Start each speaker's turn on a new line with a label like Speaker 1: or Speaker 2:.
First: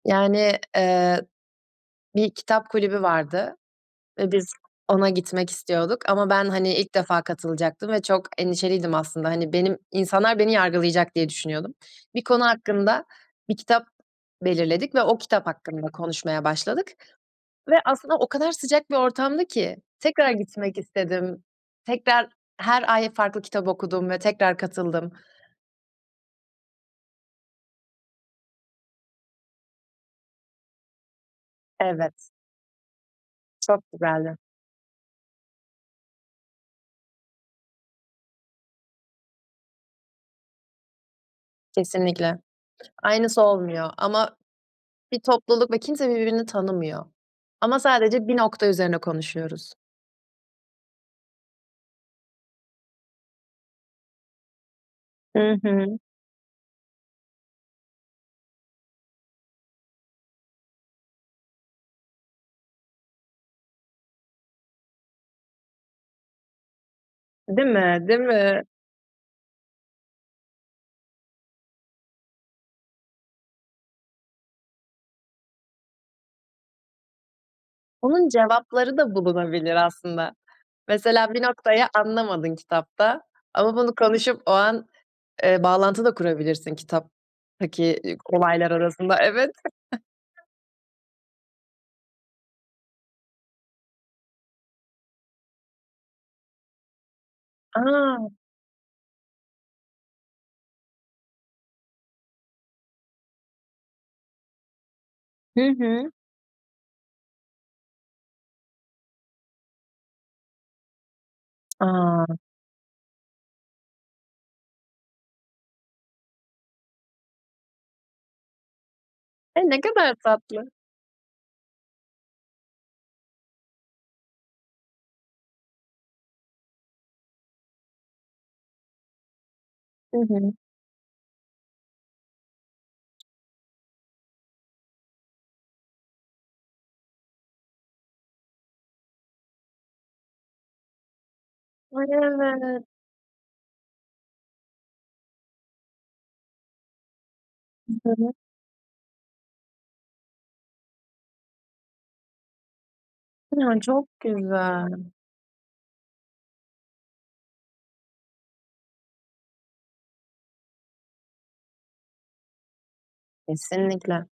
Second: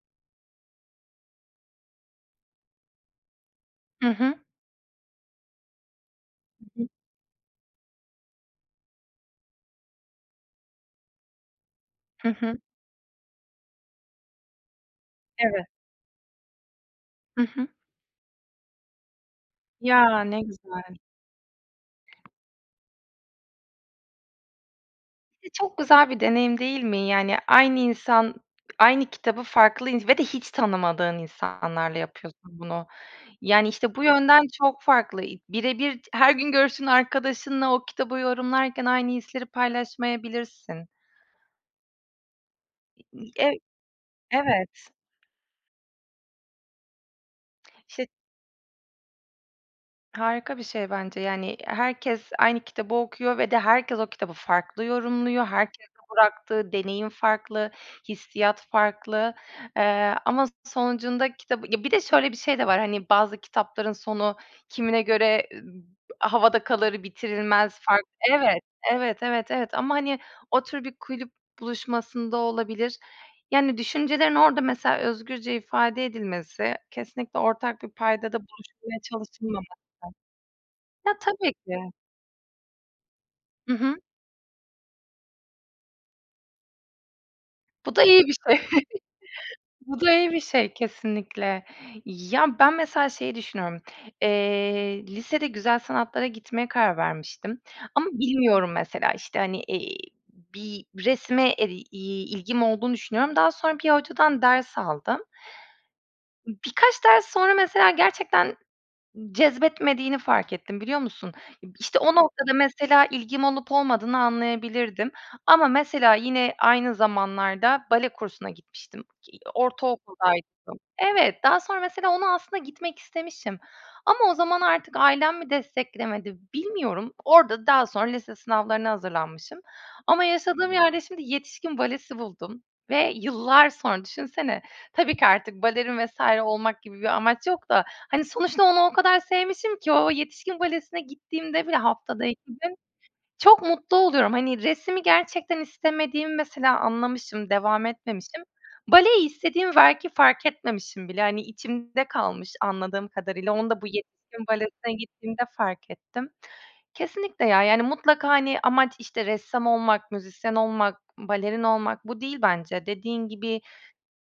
Speaker 1: Yani, eee, bir kitap kulübü vardı
Speaker 2: Hı
Speaker 1: ve
Speaker 2: hı.
Speaker 1: biz ona gitmek istiyorduk ama ben hani
Speaker 2: Hı hı.
Speaker 1: ilk defa katılacaktım ve çok endişeliydim aslında, hani, benim insanlar beni yargılayacak diye düşünüyordum. Bir
Speaker 2: Hı
Speaker 1: konu
Speaker 2: hı.
Speaker 1: hakkında bir kitap belirledik ve o kitap
Speaker 2: Evet.
Speaker 1: hakkında konuşmaya başladık
Speaker 2: Hı hı.
Speaker 1: ve aslında o kadar sıcak bir ortamdı ki
Speaker 2: Ya,
Speaker 1: tekrar
Speaker 2: ne
Speaker 1: gitmek
Speaker 2: güzel.
Speaker 1: istedim. Tekrar her ay farklı kitap okudum ve tekrar katıldım.
Speaker 2: E, çok güzel bir deneyim, değil mi? Yani aynı insan aynı kitabı farklı ins ve de hiç tanımadığın insanlarla
Speaker 1: Evet.
Speaker 2: yapıyorsun bunu. Yani
Speaker 1: Çok
Speaker 2: işte bu
Speaker 1: güzeldi.
Speaker 2: yönden çok farklı i birebir t her gün görüştüğün arkadaşınla o kitabı yorumlarken aynı hisleri paylaşmayabilirsin.
Speaker 1: Kesinlikle.
Speaker 2: İ i
Speaker 1: Aynısı
Speaker 2: e
Speaker 1: olmuyor ama
Speaker 2: evet.
Speaker 1: bir topluluk ve kimse birbirini tanımıyor ama
Speaker 2: [unintelligible]
Speaker 1: sadece bir nokta üzerine konuşuyoruz.
Speaker 2: Harika bir şey bence. Yani, i herkes aynı kitabı okuyor ve de herkes o kitabı farklı yorumluyor.
Speaker 1: Hı
Speaker 2: Herkesin
Speaker 1: hı.
Speaker 2: bıraktığı deneyim farklı, hissiyat farklı, eee, ama sonucunda kitabı ya bir de şöyle bir şey de var, hani bazı kitapların sonu kimine göre m havada kalır,
Speaker 1: Değil
Speaker 2: bitirilmez,
Speaker 1: mi?
Speaker 2: farklı
Speaker 1: Değil
Speaker 2: Evet,
Speaker 1: mi?
Speaker 2: evet, evet, evet ama hani o tür bir kulüp buluşmasında olabilir. Yani düşüncelerin orada mesela özgürce ifade edilmesi, kesinlikle ortak bir
Speaker 1: Bunun
Speaker 2: paydada
Speaker 1: cevapları
Speaker 2: buluşulmaya
Speaker 1: da bulunabilir
Speaker 2: çalışılmaması
Speaker 1: aslında.
Speaker 2: Ya,
Speaker 1: Mesela bir
Speaker 2: tabii
Speaker 1: noktayı
Speaker 2: ki.
Speaker 1: anlamadın kitapta
Speaker 2: Hı
Speaker 1: ama bunu
Speaker 2: hı.
Speaker 1: konuşup o an, eee, bağlantı da kurabilirsin
Speaker 2: Bu
Speaker 1: kitaptaki,
Speaker 2: da
Speaker 1: ııı,
Speaker 2: iyi bir şey.
Speaker 1: olaylar arasında. Evet.
Speaker 2: Bu da iyi bir şey kesinlikle. Ya, ben mesela şeyi düşünüyorum. Eee, lisede güzel sanatlara gitmeye karar vermiştim ama
Speaker 1: A!
Speaker 2: bilmiyorum mesela işte hani, eee, bir resme e iii ilgim olduğunu düşünüyorum. Daha sonra bir hocadan ders aldım.
Speaker 1: Hı hı.
Speaker 2: Imm, birkaç ders sonra mesela gerçekten n cezbetmediğini fark ettim, biliyor musun? İşte o
Speaker 1: A!
Speaker 2: noktada mesela ilgim olup olmadığını anlayabilirdim. Ama mesela yine aynı zamanlarda bale kursuna gitmiştim ki
Speaker 1: E, ne kadar tatlı!
Speaker 2: ortaokuldaydım. Evet, daha sonra mesela onu aslında gitmek istemişim ama o zaman artık ailem mi desteklemedi, bilmiyorum. Orada daha sonra lise sınavlarına hazırlanmışım
Speaker 1: Hı
Speaker 2: ama
Speaker 1: hı.
Speaker 2: yaşadığım yerde şimdi yetişkin balesi buldum ve yıllar sonra düşünsene... Tabii ki artık balerin vs. olmak gibi bir amaç yok da hani sonuçta onu o kadar sevmişim ki o yetişkin balesine gittiğimde bile
Speaker 1: Ay
Speaker 2: haftada 2 gün
Speaker 1: evet!
Speaker 2: çok mutlu oluyorum. Hani resimi gerçekten istemediğimi mesela anlamışım, devam
Speaker 1: [unintelligible]
Speaker 2: etmemişim. Baleyi istediğimi belki fark etmemişim bile. Hani içimde kalmış anladığım kadarıyla. Onu
Speaker 1: Ya,
Speaker 2: da bu
Speaker 1: çok
Speaker 2: yetişkin balesine
Speaker 1: güzel.
Speaker 2: gittiğimde fark ettim. Kesinlikle ya, yani mutlaka hani amaç işte ressam olmak, müzisyen olmak, i balerin olmak bu değil bence. Dediğin gibi
Speaker 1: Kesinlikle.